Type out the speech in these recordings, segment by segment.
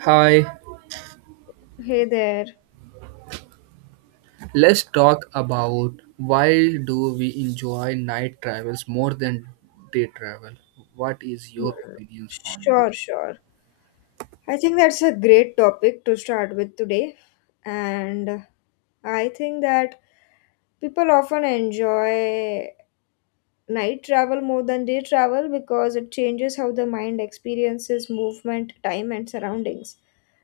Hi, Hey there. let's talk about why do we enjoy night travels more than day travel? What is your Hmm. opinions on this? Sure, sure. I think that's a great topic to start with today. And I think that people often enjoy night travel more than day travel because it changes how the mind experiences movement, time, and surroundings.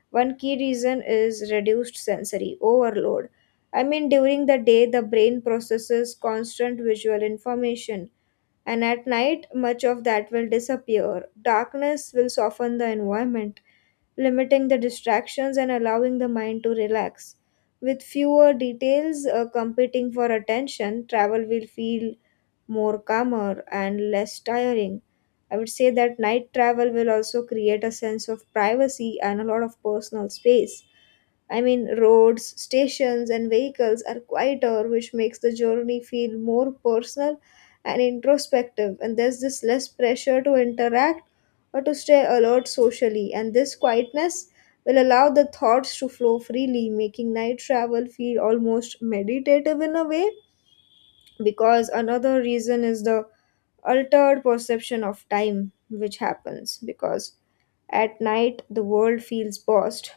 One key reason is reduced sensory overload. I mean, during the day, the brain processes constant visual information and at night much of that will disappear. Darkness will soften the environment, limiting the distractions and allowing the mind to relax. With fewer details competing for attention, travel will feel more calmer and less tiring. I would say that night travel will also create a sense of privacy and a lot of personal space. I mean, roads, stations, and vehicles are quieter, which makes the journey feel more personal and introspective. And there's this less pressure to interact or to stay alert socially. And this quietness will allow the thoughts to flow freely, making night travel feel almost meditative in a way because another reason is the altered perception of time, which happens because at night the world feels paused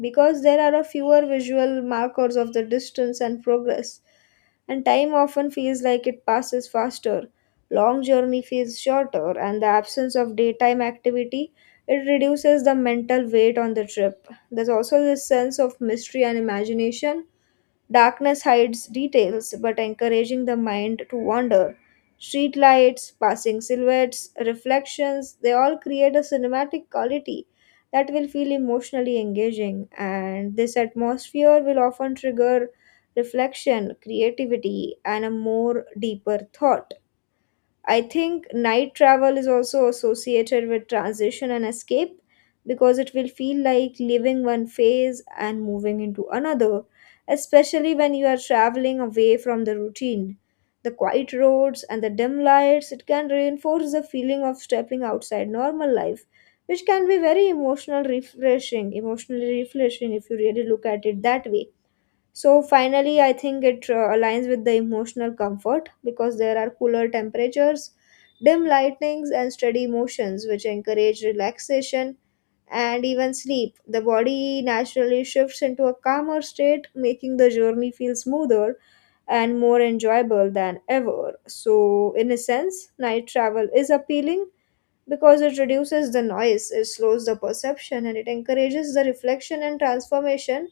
because there are a fewer visual markers of the distance and progress, and time often feels like it passes faster. Long journey feels shorter, and the absence of daytime activity, it reduces the mental weight on the trip. There's also this sense of mystery and imagination. Darkness hides details, but encouraging the mind to wander. Streetlights, passing silhouettes, reflections, they all create a cinematic quality that will feel emotionally engaging, and this atmosphere will often trigger reflection, creativity, and a more deeper thought. I think night travel is also associated with transition and escape because it will feel like leaving one phase and moving into another, especially when you are traveling away from the routine. The quiet roads and the dim lights, it can reinforce the feeling of stepping outside normal life, which can be very emotional refreshing, emotionally refreshing if you really look at it that way. So finally, I think it aligns with the emotional comfort because there are cooler temperatures, dim lightnings, and steady motions, which encourage relaxation and even sleep. The body naturally shifts into a calmer state, making the journey feel smoother and more enjoyable than ever. So, in a sense, night travel is appealing because it reduces the noise, it slows the perception, and it encourages the reflection and transformation,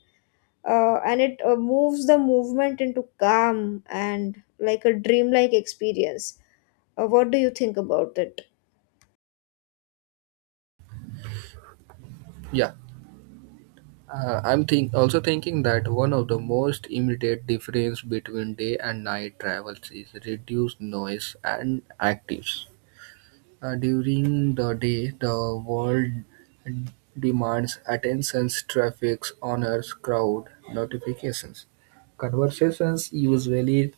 and it moves the movement into calm and like a dreamlike experience. What do you think about it? Yeah, I'm think also thinking that one of the most immediate difference between day and night travels is reduced noise and actives. During the day, the world demands attentions, traffics, honors, crowd, notifications. Conversations usually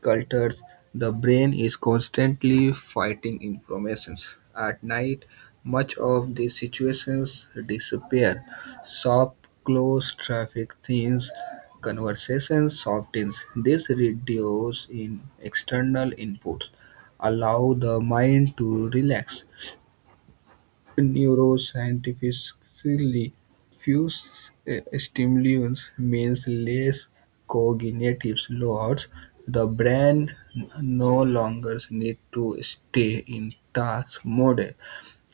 cultures, the brain is constantly fighting informations. At night, much of the situations disappear. Soft, close traffic things, conversations softens. This reduces in external inputs, allow the mind to relax. Neuroscientifically, fewer stimuli means less cognitive loads. The brain no longer needs to stay in task mode,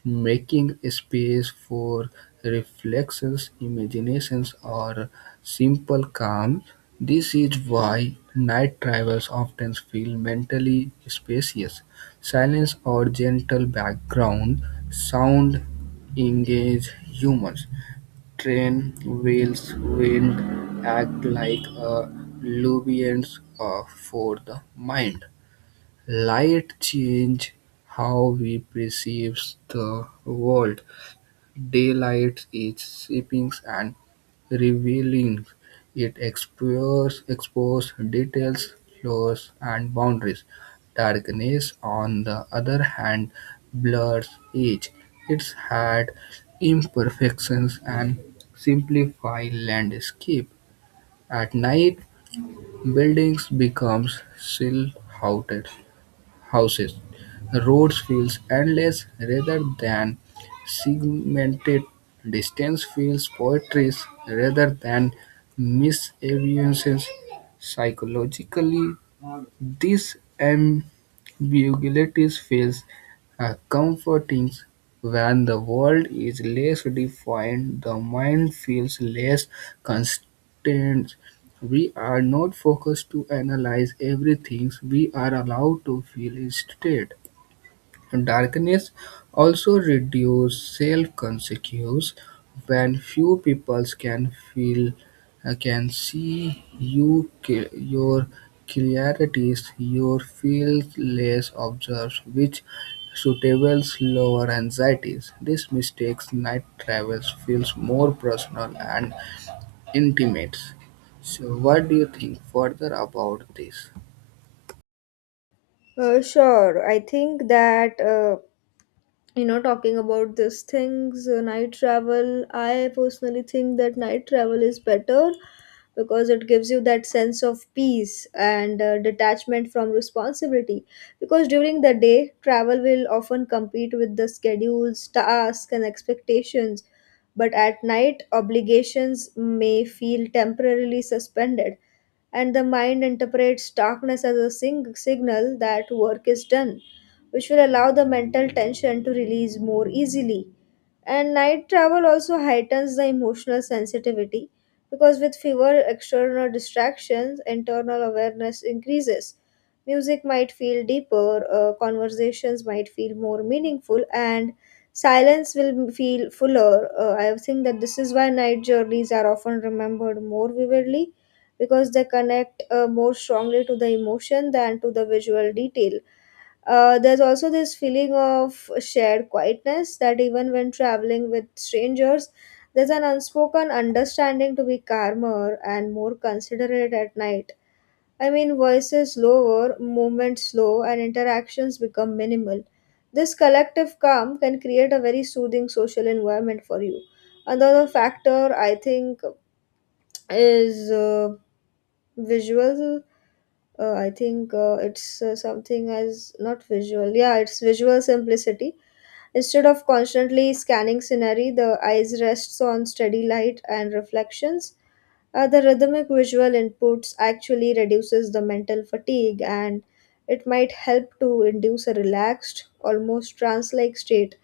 making space for reflections, imaginations, or simple calm. This is why night travels often feel mentally spacious. Silence or gentle background sound engage humans. Train wheels, wind act like a lubricant for the mind. Light change how we perceive the world. Daylight is shaping and revealing. It exposes, exposes details, flaws, and boundaries. Darkness, on the other hand, blurs edge. It's had imperfections and simplify landscape. At night, buildings becomes silhouetted houses, roads, fields, endless rather than segmented. Distance feels poetries rather than misaventions. Psychologically, this ambiguity feels comforting. When the world is less defined, the mind feels less constrained. We are not focused to analyze everything, we are allowed to feel instead. Darkness also reduces self-consciousness. When few people can feel can see you your clarities, your feel less observed, which suitables lower anxieties. This mistakes night travels feels more personal and intimate. So what do you think further about this? Sure, I think that. You know, talking about these things, night travel, I personally think that night travel is better because it gives you that sense of peace and detachment from responsibility because during the day travel will often compete with the schedules, tasks, and expectations, but at night obligations may feel temporarily suspended and the mind interprets darkness as a signal that work is done, which will allow the mental tension to release more easily. And night travel also heightens the emotional sensitivity because with fewer external distractions, internal awareness increases. Music might feel deeper, conversations might feel more meaningful, and silence will feel fuller. I think that this is why night journeys are often remembered more vividly because they connect more strongly to the emotion than to the visual detail. There's also this feeling of shared quietness that even when traveling with strangers, there's an unspoken understanding to be calmer and more considerate at night. I mean, voices lower, movement slow, and interactions become minimal. This collective calm can create a very soothing social environment for you. Another factor I think is visuals, I think it's something as not visual, yeah, it's visual simplicity. Instead of constantly scanning scenery, the eyes rests on steady light and reflections. The rhythmic visual inputs actually reduces the mental fatigue, and it might help to induce a relaxed, almost trance-like state,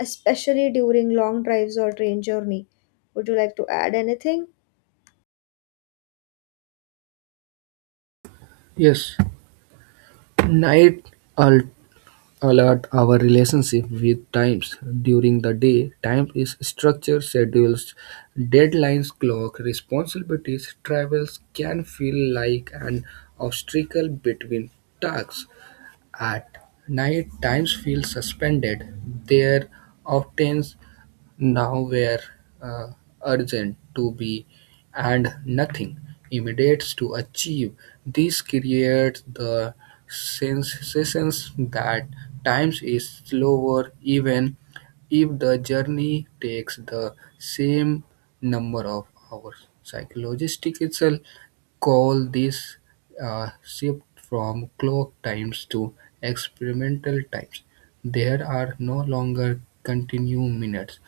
especially during long drives or train journey. Would you like to add anything? Yes, night al- a lot our relationship with times. During the day, time is structure schedules, deadlines, clock, responsibilities. Travels can feel like an obstacle between tasks. At night, times feel suspended. There often now were uh, urgent to be and nothing immediate to achieve. This creates the sensation that time is slower even if the journey takes the same number of hours. Psychologistic itself call this a shift from clock times to experimental times. There are no longer continuous minutes.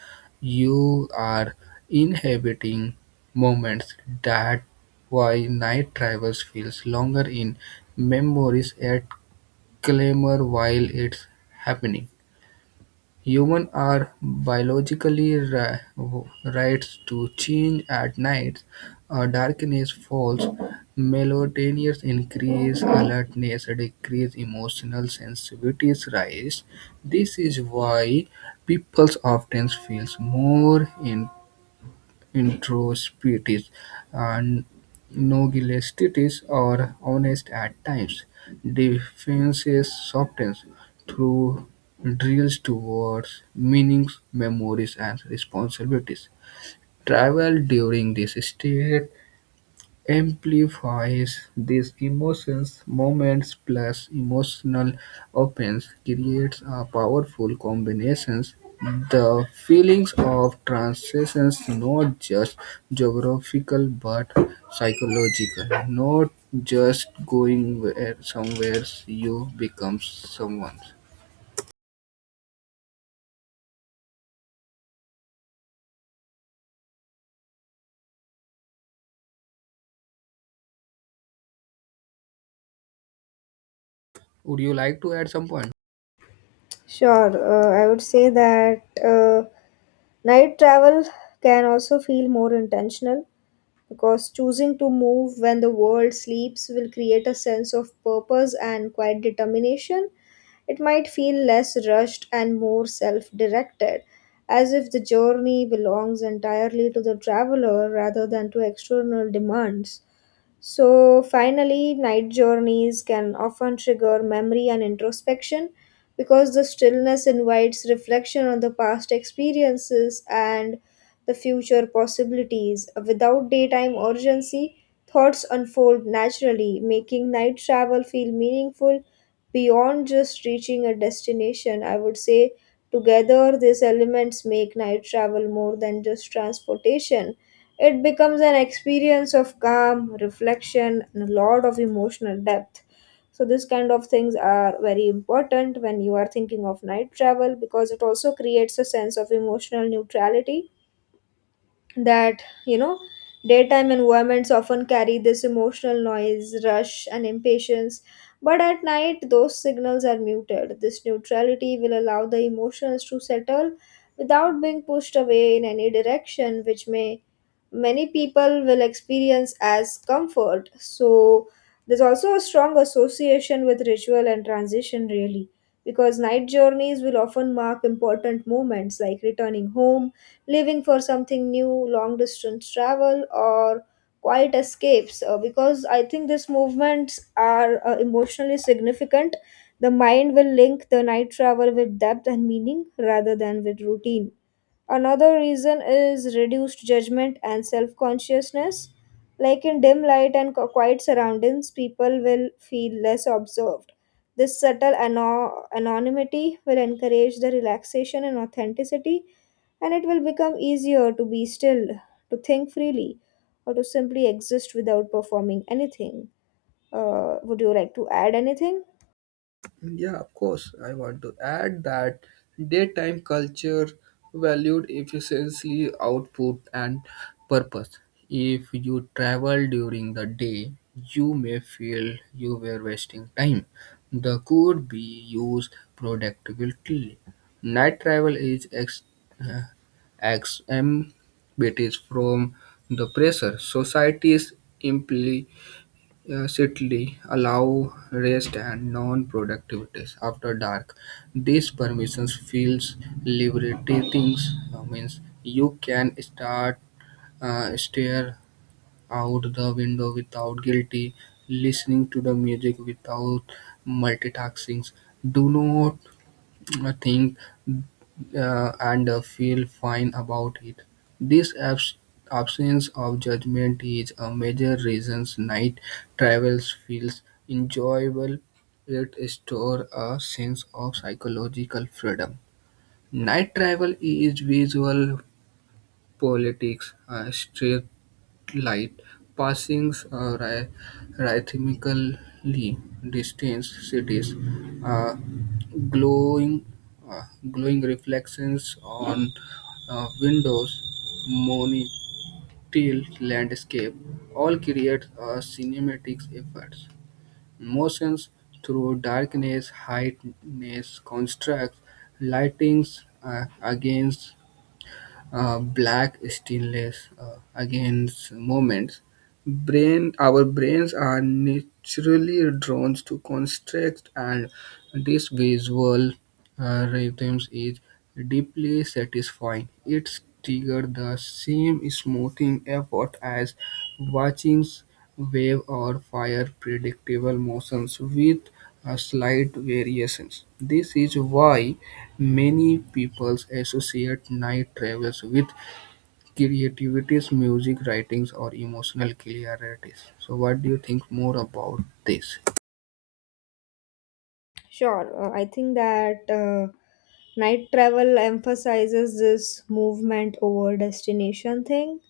You are inhabiting moments. That why night travels feels longer in memories at clamor while it's happening. Humans are biologically wired to change at night. Darkness falls, melatonin increase, alertness decrease, emotional sensitivities rise. This is why people often feel more introspective, and nondualistic or honest at times. Defenses soften through drills towards meanings, memories, and responsibilities. Travel during this state amplifies these emotions. Moments plus emotional opens creates a powerful combinations. The feelings of transitions, not just geographical but psychological. Not just going where somewhere, you become someone. Would you like to add some point? Sure, I would say that night travel can also feel more intentional because choosing to move when the world sleeps will create a sense of purpose and quiet determination. It might feel less rushed and more self directed, as if the journey belongs entirely to the traveler rather than to external demands. So, finally, night journeys can often trigger memory and introspection because the stillness invites reflection on the past experiences and the future possibilities. Without daytime urgency, thoughts unfold naturally, making night travel feel meaningful beyond just reaching a destination. I would say, together, these elements make night travel more than just transportation. It becomes an experience of calm, reflection, and a lot of emotional depth. So, this kind of things are very important when you are thinking of night travel because it also creates a sense of emotional neutrality. That you know daytime environments often carry this emotional noise, rush, and impatience, but at night those signals are muted. This neutrality will allow the emotions to settle without being pushed away in any direction, which may, many people will experience as comfort. So there's also a strong association with ritual and transition, really, because night journeys will often mark important moments like returning home, leaving for something new, long distance travel, or quiet escapes. Because I think these movements are emotionally significant. The mind will link the night travel with depth and meaning rather than with routine. Another reason is reduced judgment and self consciousness. Like in dim light and quiet surroundings, people will feel less observed. This subtle anonymity will encourage the relaxation and authenticity, and it will become easier to be still, to think freely, or to simply exist without performing anything. Would you like to add anything? Yeah, of course. I want to add that daytime culture valued efficiency, output, and purpose. If you travel during the day, you may feel you were wasting time that could be used productively. Night travel is uh, exempted from the pressure societies. Yes, Italy allow rest and non-productivities after dark. These permissions feels liberating. Means you can start stare out the window without guilty, listening to the music without multitasking. Do not, I think, and feel fine about it. This absence of judgment is a major reason night travels feels enjoyable. It stores a sense of psychological freedom. Night travel is visual politics. Strip light passing rhythmically, distant cities, uh, glowing, uh, glowing reflections on windows, monotile landscape, all create a cinematic effects. Motions through darkness, heightness, constructs, lightings against black stillness against moments brain. Our brains are naturally drawn to construct, and this visual rhythms is deeply satisfying. It triggers the same smoothing effort as watching wave or fire, predictable motions with a slight variations. This is why many people associate night travels with creativity, music writings, or emotional clarity. So, what do you think more about this? Sure. I think that night travel emphasizes this movement over destination thing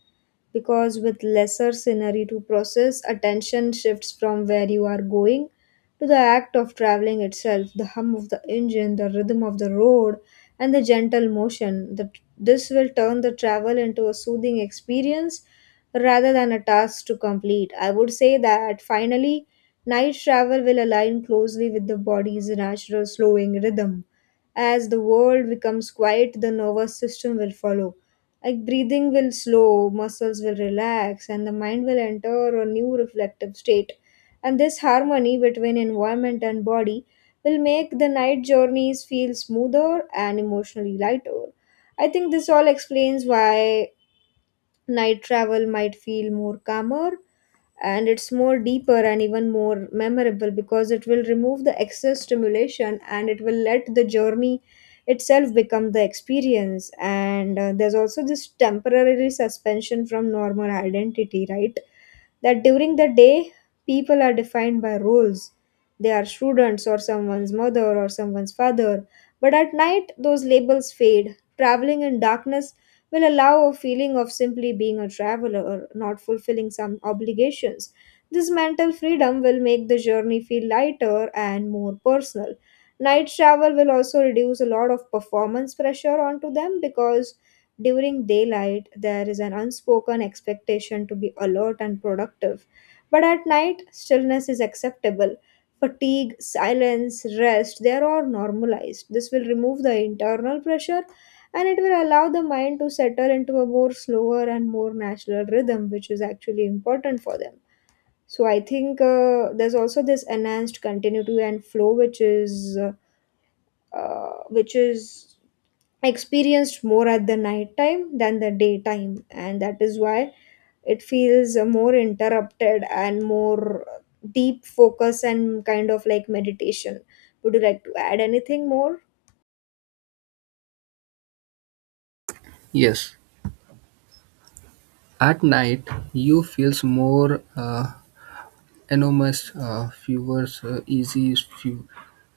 because with lesser scenery to process, attention shifts from where you are going to the act of traveling itself, the hum of the engine, the rhythm of the road, and the gentle motion. This will turn the travel into a soothing experience rather than a task to complete. I would say that finally, night travel will align closely with the body's natural slowing rhythm. As the world becomes quiet, the nervous system will follow, like breathing will slow, muscles will relax, and the mind will enter a new reflective state, and this harmony between environment and body will make the night journeys feel smoother and emotionally lighter. I think this all explains why night travel might feel more calmer and it's more deeper and even more memorable because it will remove the excess stimulation and it will let the journey itself become the experience. And there's also this temporary suspension from normal identity, right, that during the day people are defined by roles. They are students or someone's mother or someone's father, but at night those labels fade. Traveling in darkness will allow a feeling of simply being a traveler or not fulfilling some obligations. This mental freedom will make the journey feel lighter and more personal. Night travel will also reduce a lot of performance pressure onto them because during daylight there is an unspoken expectation to be alert and productive. But at night, stillness is acceptable. Fatigue, silence, rest, they are all normalized. This will remove the internal pressure and it will allow the mind to settle into a more slower and more natural rhythm, which is actually important for them. So I think there's also this enhanced continuity and flow, which is experienced more at the night time than the daytime, and that is why it feels more interrupted and more deep focus and kind of like meditation. Would you like to add anything more? Yes, at night you feels more enormous, uh, fewer uh, easy, few,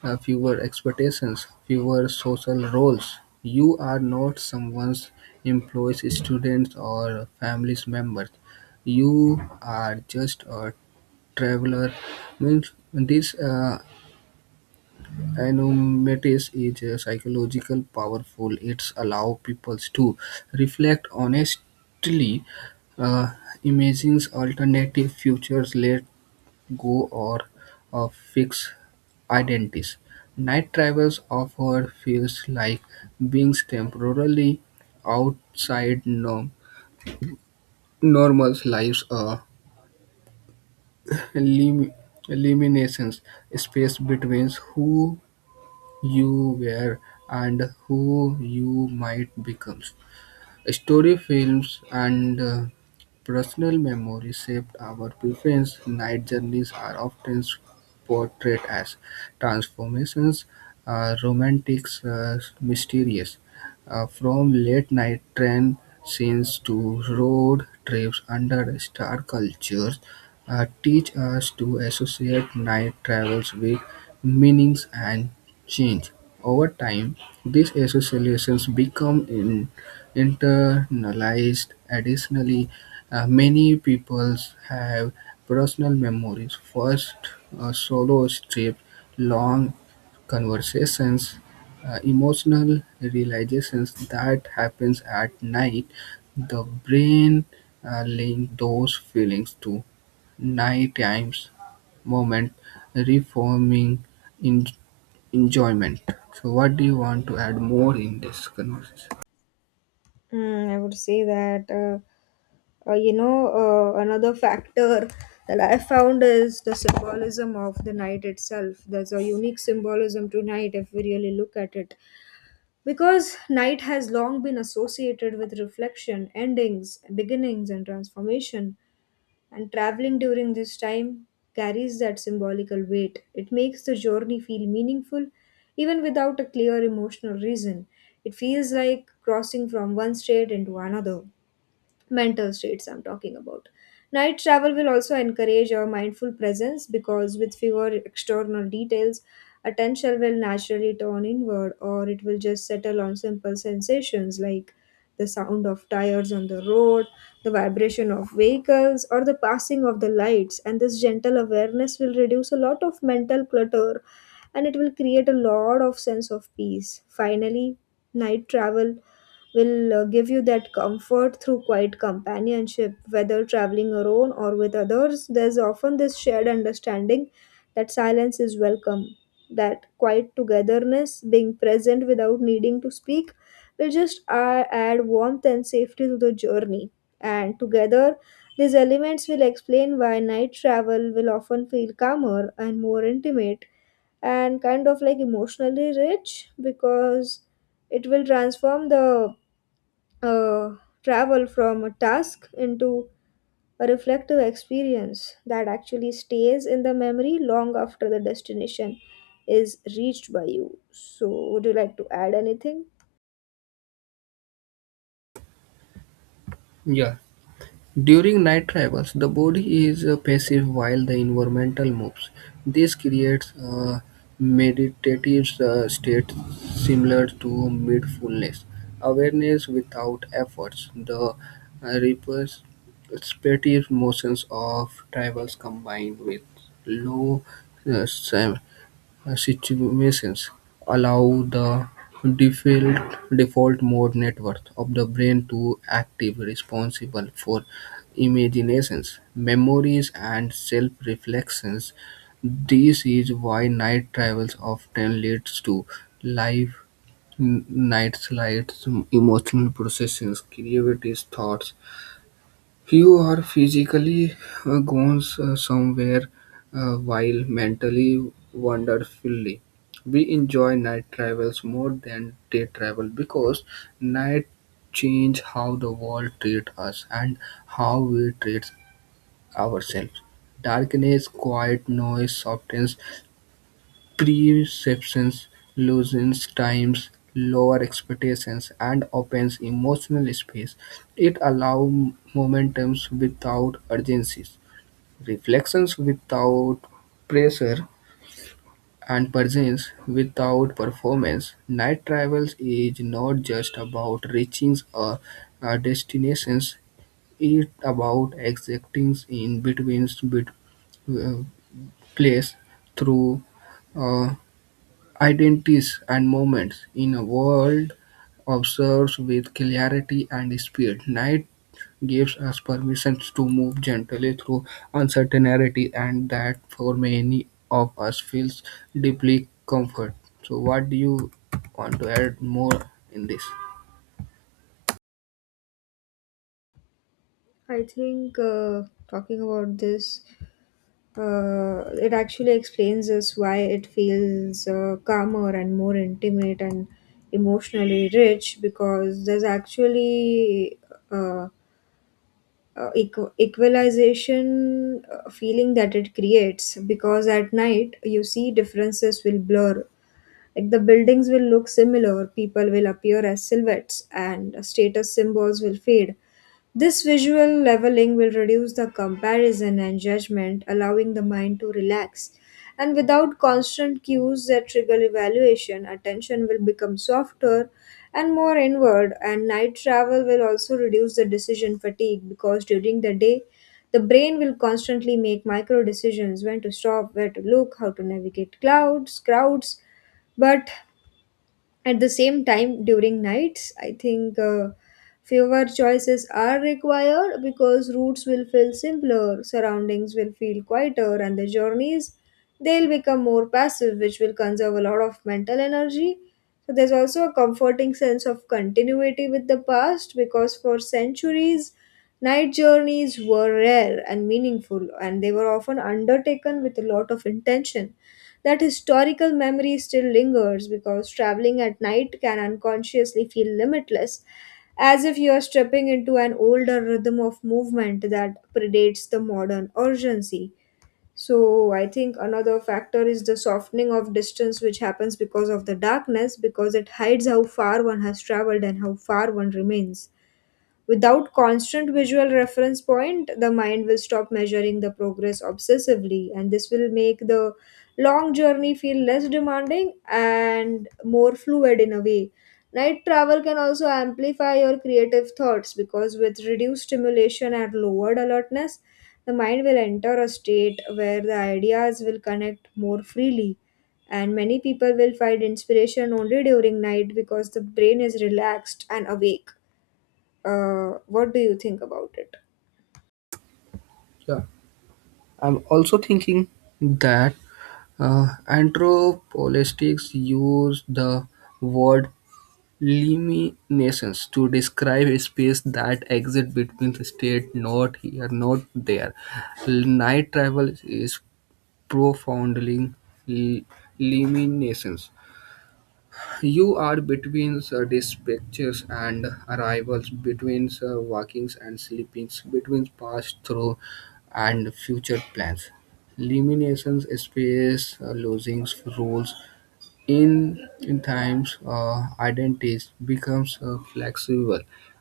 uh, fewer expectations, fewer social roles. You are not someone's employees, students, or family's members. You are just a traveler. Means this anonymity is psychological powerful. It's allow people to reflect honestly, uh, imagine alternative futures, let go, or uh, fix identities. Night travels offer feels like being temporarily outside normal lives. Lim- Eliminations space between who you were and who you might become. Story films and personal memory shaped our preference. Night journeys are often portrayed as transformations, romantic, mysterious. From late night train scenes to road trips under star cultures, teach us to associate night travels with meanings and change. Over time, these associations become internalized. Additionally, many peoples have personal memories, first solo trips, long conversations, emotional realizations that happens at night. The brain link those feelings to nighttime moment, reforming in- enjoyment. So, what do you want to add more in this conversation? Mm, I would say that another factor that I found is the symbolism of the night itself. There's a unique symbolism to night if we really look at it, because night has long been associated with reflection, endings, beginnings, and transformation, and traveling during this time carries that symbolical weight. It makes the journey feel meaningful even without a clear emotional reason. It feels like crossing from one state into another, mental states I'm talking about. Night travel will also encourage our mindful presence because with fewer external details, attention will naturally turn inward, or it will just settle on simple sensations like the sound of tires on the road, the vibration of vehicles, or the passing of the lights, and this gentle awareness will reduce a lot of mental clutter and it will create a lot of sense of peace. Finally, night travel will give you that comfort through quiet companionship, whether traveling alone or with others. There's often this shared understanding that silence is welcome, that quiet togetherness, being present without needing to speak, will just add warmth and safety to the journey. And together, these elements will explain why night travel will often feel calmer and more intimate and kind of like emotionally rich because it will transform the uh, travel from a task into a reflective experience that actually stays in the memory long after the destination is reached by you. So, would you like to add anything? Yeah. During night travels, the body is passive while the environmental moves. This creates a meditative state similar to mindfulness, awareness without efforts. The uh, repetitive motions of travels combined with low uh, situations allow the default, default mode network of the brain to active, responsible for imaginations, memories, and self-reflections. This is why night travels often leads to live night slides, emotional processions, creativity, thoughts. You are physically gone somewhere while mentally wonderfully. We enjoy night travels more than day travel because night change how the world treat us and how we treat ourselves. Darkness, quiet noise, softness, perception loosens times, lower expectations, and opens emotional space. It allows momentums without urgencies, reflections without pressure, and presence without performance. Night travels is not just about reaching a destination, it's about existing in between bit, uh, place through. Uh, Identities and moments in a world observes with clarity and speed. Night gives us permission to move gently through uncertainty, and that for many of us feels deeply comfort. So, what do you want to add more in this? I think talking about this, it actually explains us why it feels calmer and more intimate and emotionally rich because there's actually. Uh, equalization feeling that it creates because at night you see differences will blur like the buildings will look similar, people will appear as silhouettes, and status symbols will fade. This visual leveling will reduce the comparison and judgment, allowing the mind to relax. And without constant cues that trigger evaluation, attention will become softer and more inward. And night travel will also reduce the decision fatigue because during the day, the brain will constantly make micro decisions: when to stop, where to look, how to navigate crowds. But at the same time, during nights, I think fewer choices are required because routes will feel simpler, surroundings will feel quieter, and the journeys they'll become more passive, which will conserve a lot of mental energy. So there's also a comforting sense of continuity with the past because for centuries, night journeys were rare and meaningful, and they were often undertaken with a lot of intention. That historical memory still lingers because traveling at night can unconsciously feel limitless, as if you are stepping into an older rhythm of movement that predates the modern urgency. So, I think another factor is the softening of distance, which happens because of the darkness, because it hides how far one has traveled and how far one remains. Without constant visual reference point, the mind will stop measuring the progress obsessively, and this will make the long journey feel less demanding and more fluid in a way. Night travel can also amplify your creative thoughts because with reduced stimulation and lowered alertness, the mind will enter a state where the ideas will connect more freely. And many people will find inspiration only during night because the brain is relaxed and awake. What do you think about it? Yeah, I'm also thinking that anthropologists use the word limitations to describe a space that exists between the states, not here, not there. Night travel is profoundly li- limitations. You are between dispatches and arrivals, between walkings and sleepings, between past, through, and future plans. Limitations space losing rules in times, identities becomes flexible.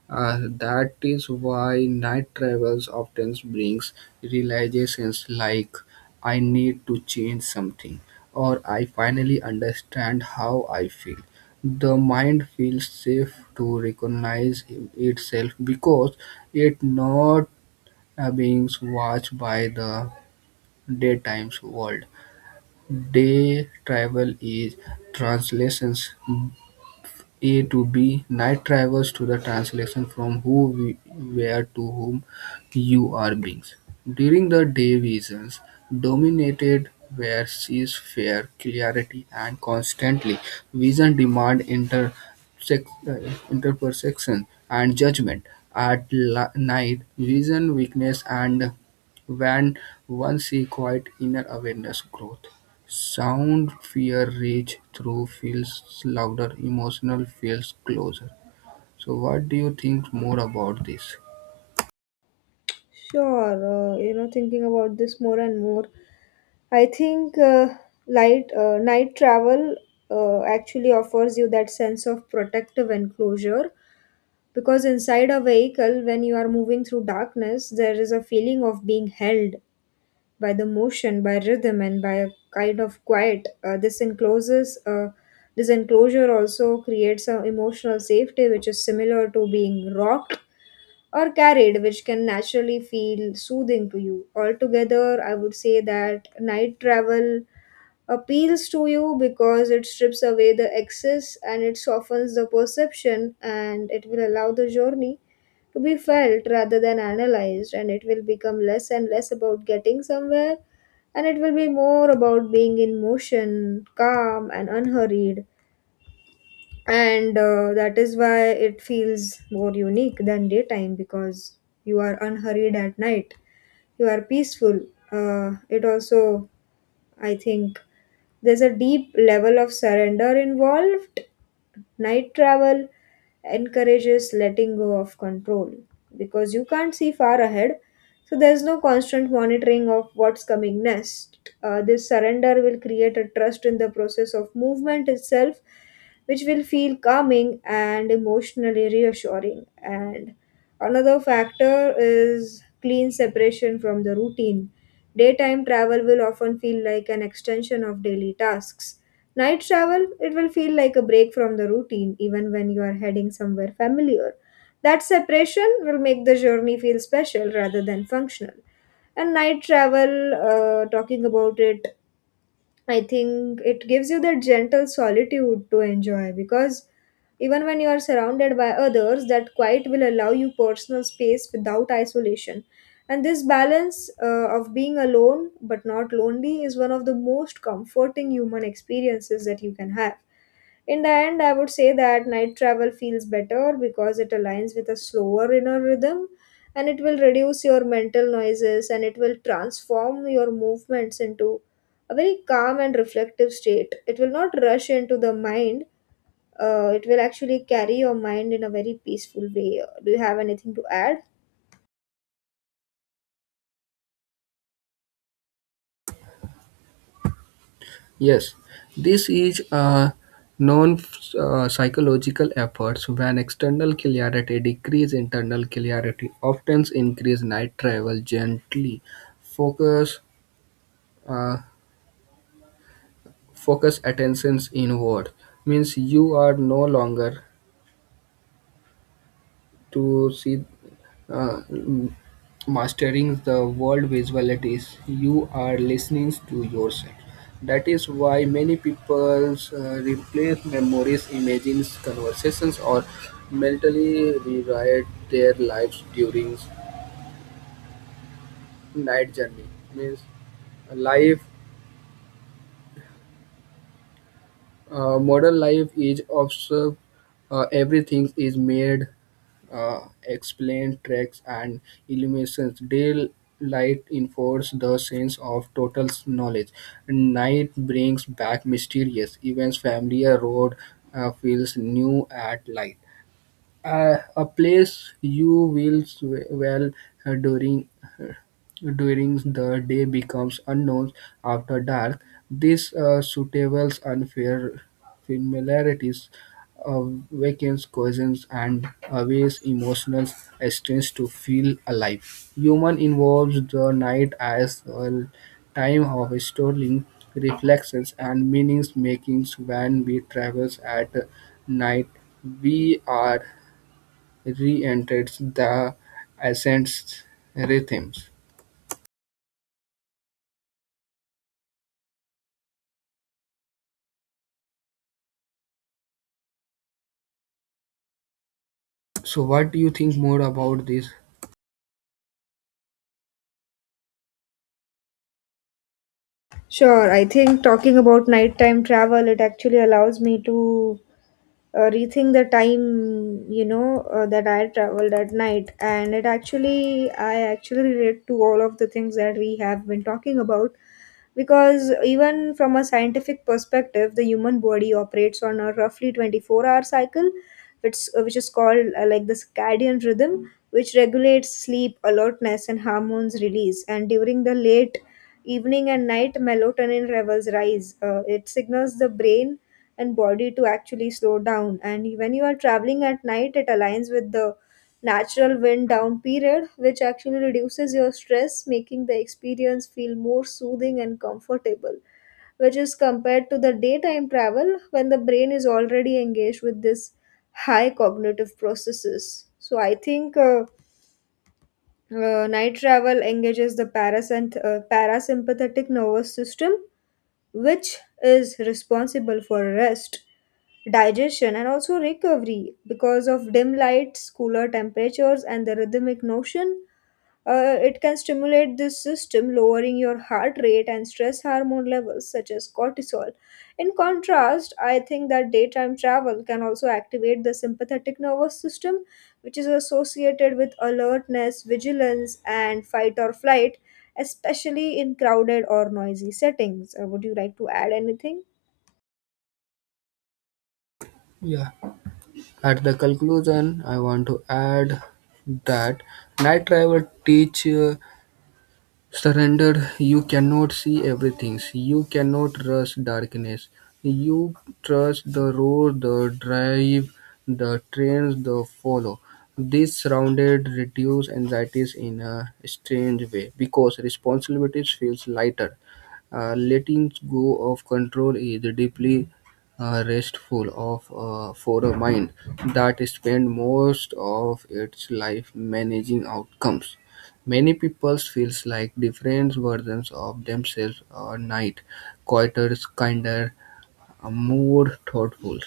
That is why night travels often brings realizations like I need to change something or I finally understand how I feel. The mind feels safe to recognize itself because it not being watched by the daytime's world. Day travel is translations A to B. Night travels to the translation from who we were to whom you are beings. During the day, visions dominated where sees fair clarity and constantly vision demand interperception and judgment. At night, vision weakness and when one see quiet inner awareness growth. Sound fear reach through feels louder. Emotional feels closer. So what do you think more about this? Sure, you know, thinking about this more and more, I think light night travel actually offers you that sense of protective enclosure because inside a vehicle, when you are moving through darkness, there is a feeling of being held by the motion, by rhythm, and by a kind of quiet. This encloses. This enclosure also creates an emotional safety, which is similar to being rocked or carried, which can naturally feel soothing to you. Altogether, I would say that night travel appeals to you because it strips away the excess, and it softens the perception, and it will allow the journey to be felt rather than analyzed, and it will become less and less about getting somewhere, and it will be more about being in motion, calm and unhurried, and that is why it feels more unique than daytime, because you are unhurried at night, you are peaceful. It also, I think, there's a deep level of surrender involved. Night travel encourages letting go of control because you can't see far ahead, so there's no constant monitoring of what's coming next. This surrender will create a trust in the process of movement itself, which will feel calming and emotionally reassuring. And another factor is clean separation from the routine. Daytime travel will often feel like an extension of daily tasks. Night travel, it will feel like a break from the routine, even when you are heading somewhere familiar. That separation will make the journey feel special rather than functional. And night travel, talking about it, I think it gives you that gentle solitude to enjoy because even when you are surrounded by others, that quiet will allow you personal space without isolation. And this balance of being alone but not lonely is one of the most comforting human experiences that you can have. In the end, I would say that night travel feels better because it aligns with a slower inner rhythm, and it will reduce your mental noises, and it will transform your movements into a very calm and reflective state. It will not rush into the mind. It will actually carry your mind in a very peaceful way. Do you have anything to add? Yes, this is a known psychological efforts. When external clarity decrease, internal clarity often increase. Night travel gently focus uh, focus attentions inward. Means you are no longer to see uh, mastering the world visualities, you are listening to yourself. That is why many people replace memories images, conversations, or mentally rewrite their lives during night journey. Means life. Modern life is observed, everything is made, uh, explained, tracks, and illuminations. Daylight enforces the sense of total knowledge. Night brings back mysterious events. Familiar road feels new at light. A place you will well uh, during uh, during the day becomes unknown after dark. This suitable unfair familiarities uh, awakens cousins and awakens emotional strength to feel alive. Human involves the night as a time of storing reflections and meanings makings. When we travel at night, we are re-enters the ancient rhythms. So, what do you think more about this? Sure, I think talking about nighttime travel, it actually allows me to rethink the time, you know, that I traveled at night, and it actually I actually relate to all of the things that we have been talking about, because even from a scientific perspective, the human body operates on a roughly 24-hour hour cycle, which is called, like the circadian rhythm, which regulates sleep, alertness, and hormones release. And during the late evening and night, melatonin levels rise. It signals the brain and body to actually slow down. And when you are traveling at night, it aligns with the natural wind down period, which actually reduces your stress, making the experience feel more soothing and comfortable, which is compared to the daytime travel when the brain is already engaged with this high cognitive processes. So I think. Night travel engages the parasympathetic nervous system, which is responsible for rest, digestion, and also recovery. Because of dim lights, cooler temperatures, and the rhythmic notion, it can stimulate this system, lowering your heart rate and stress hormone levels such as cortisol. In contrast, I think that daytime travel can also activate the sympathetic nervous system, which is associated with alertness, vigilance, and fight or flight, especially in crowded or noisy settings. Would you like to add anything? Yeah. At the conclusion, I want to add that night driver teach surrender. You cannot see everything. You cannot rush darkness. You trust the road, the drive, the trains, the follow. This surrounded reduce anxieties in a strange way because responsibilities feels lighter. Letting go of control is deeply restful of for a mind that spend most of its life managing outcomes. Many people feels like different versions of themselves are night, quieter, kinder, more thoughtful.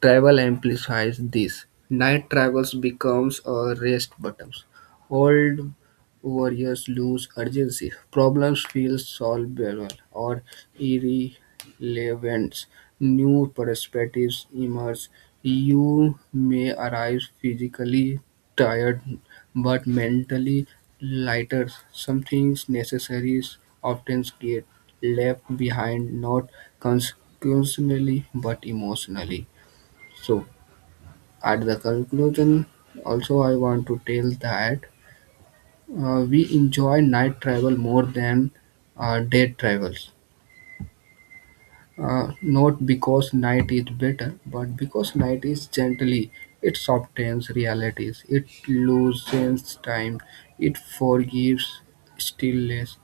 Travel amplifies this. Night travels becomes a rest button. Old warriors lose urgency. Problems feel solvable or irrelevant. New perspectives emerge. You may arrive physically tired but mentally lighter. Some things necessary often get left behind, not consequentially but emotionally. So, at the conclusion, also I want to tell that we enjoy night travel more than day travels. Not because night is better, but because night is gently, it softens realities, it loosens time, it forgives stillness.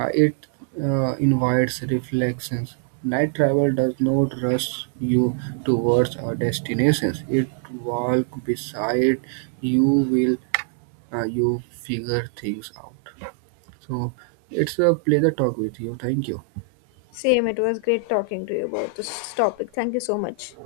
It invites reflections. Night travel does not rush you towards a destination. It walks beside you will you figure things out. So it's a pleasure talk with you. Thank you. Same, it was great talking to you about this topic. Thank you so much.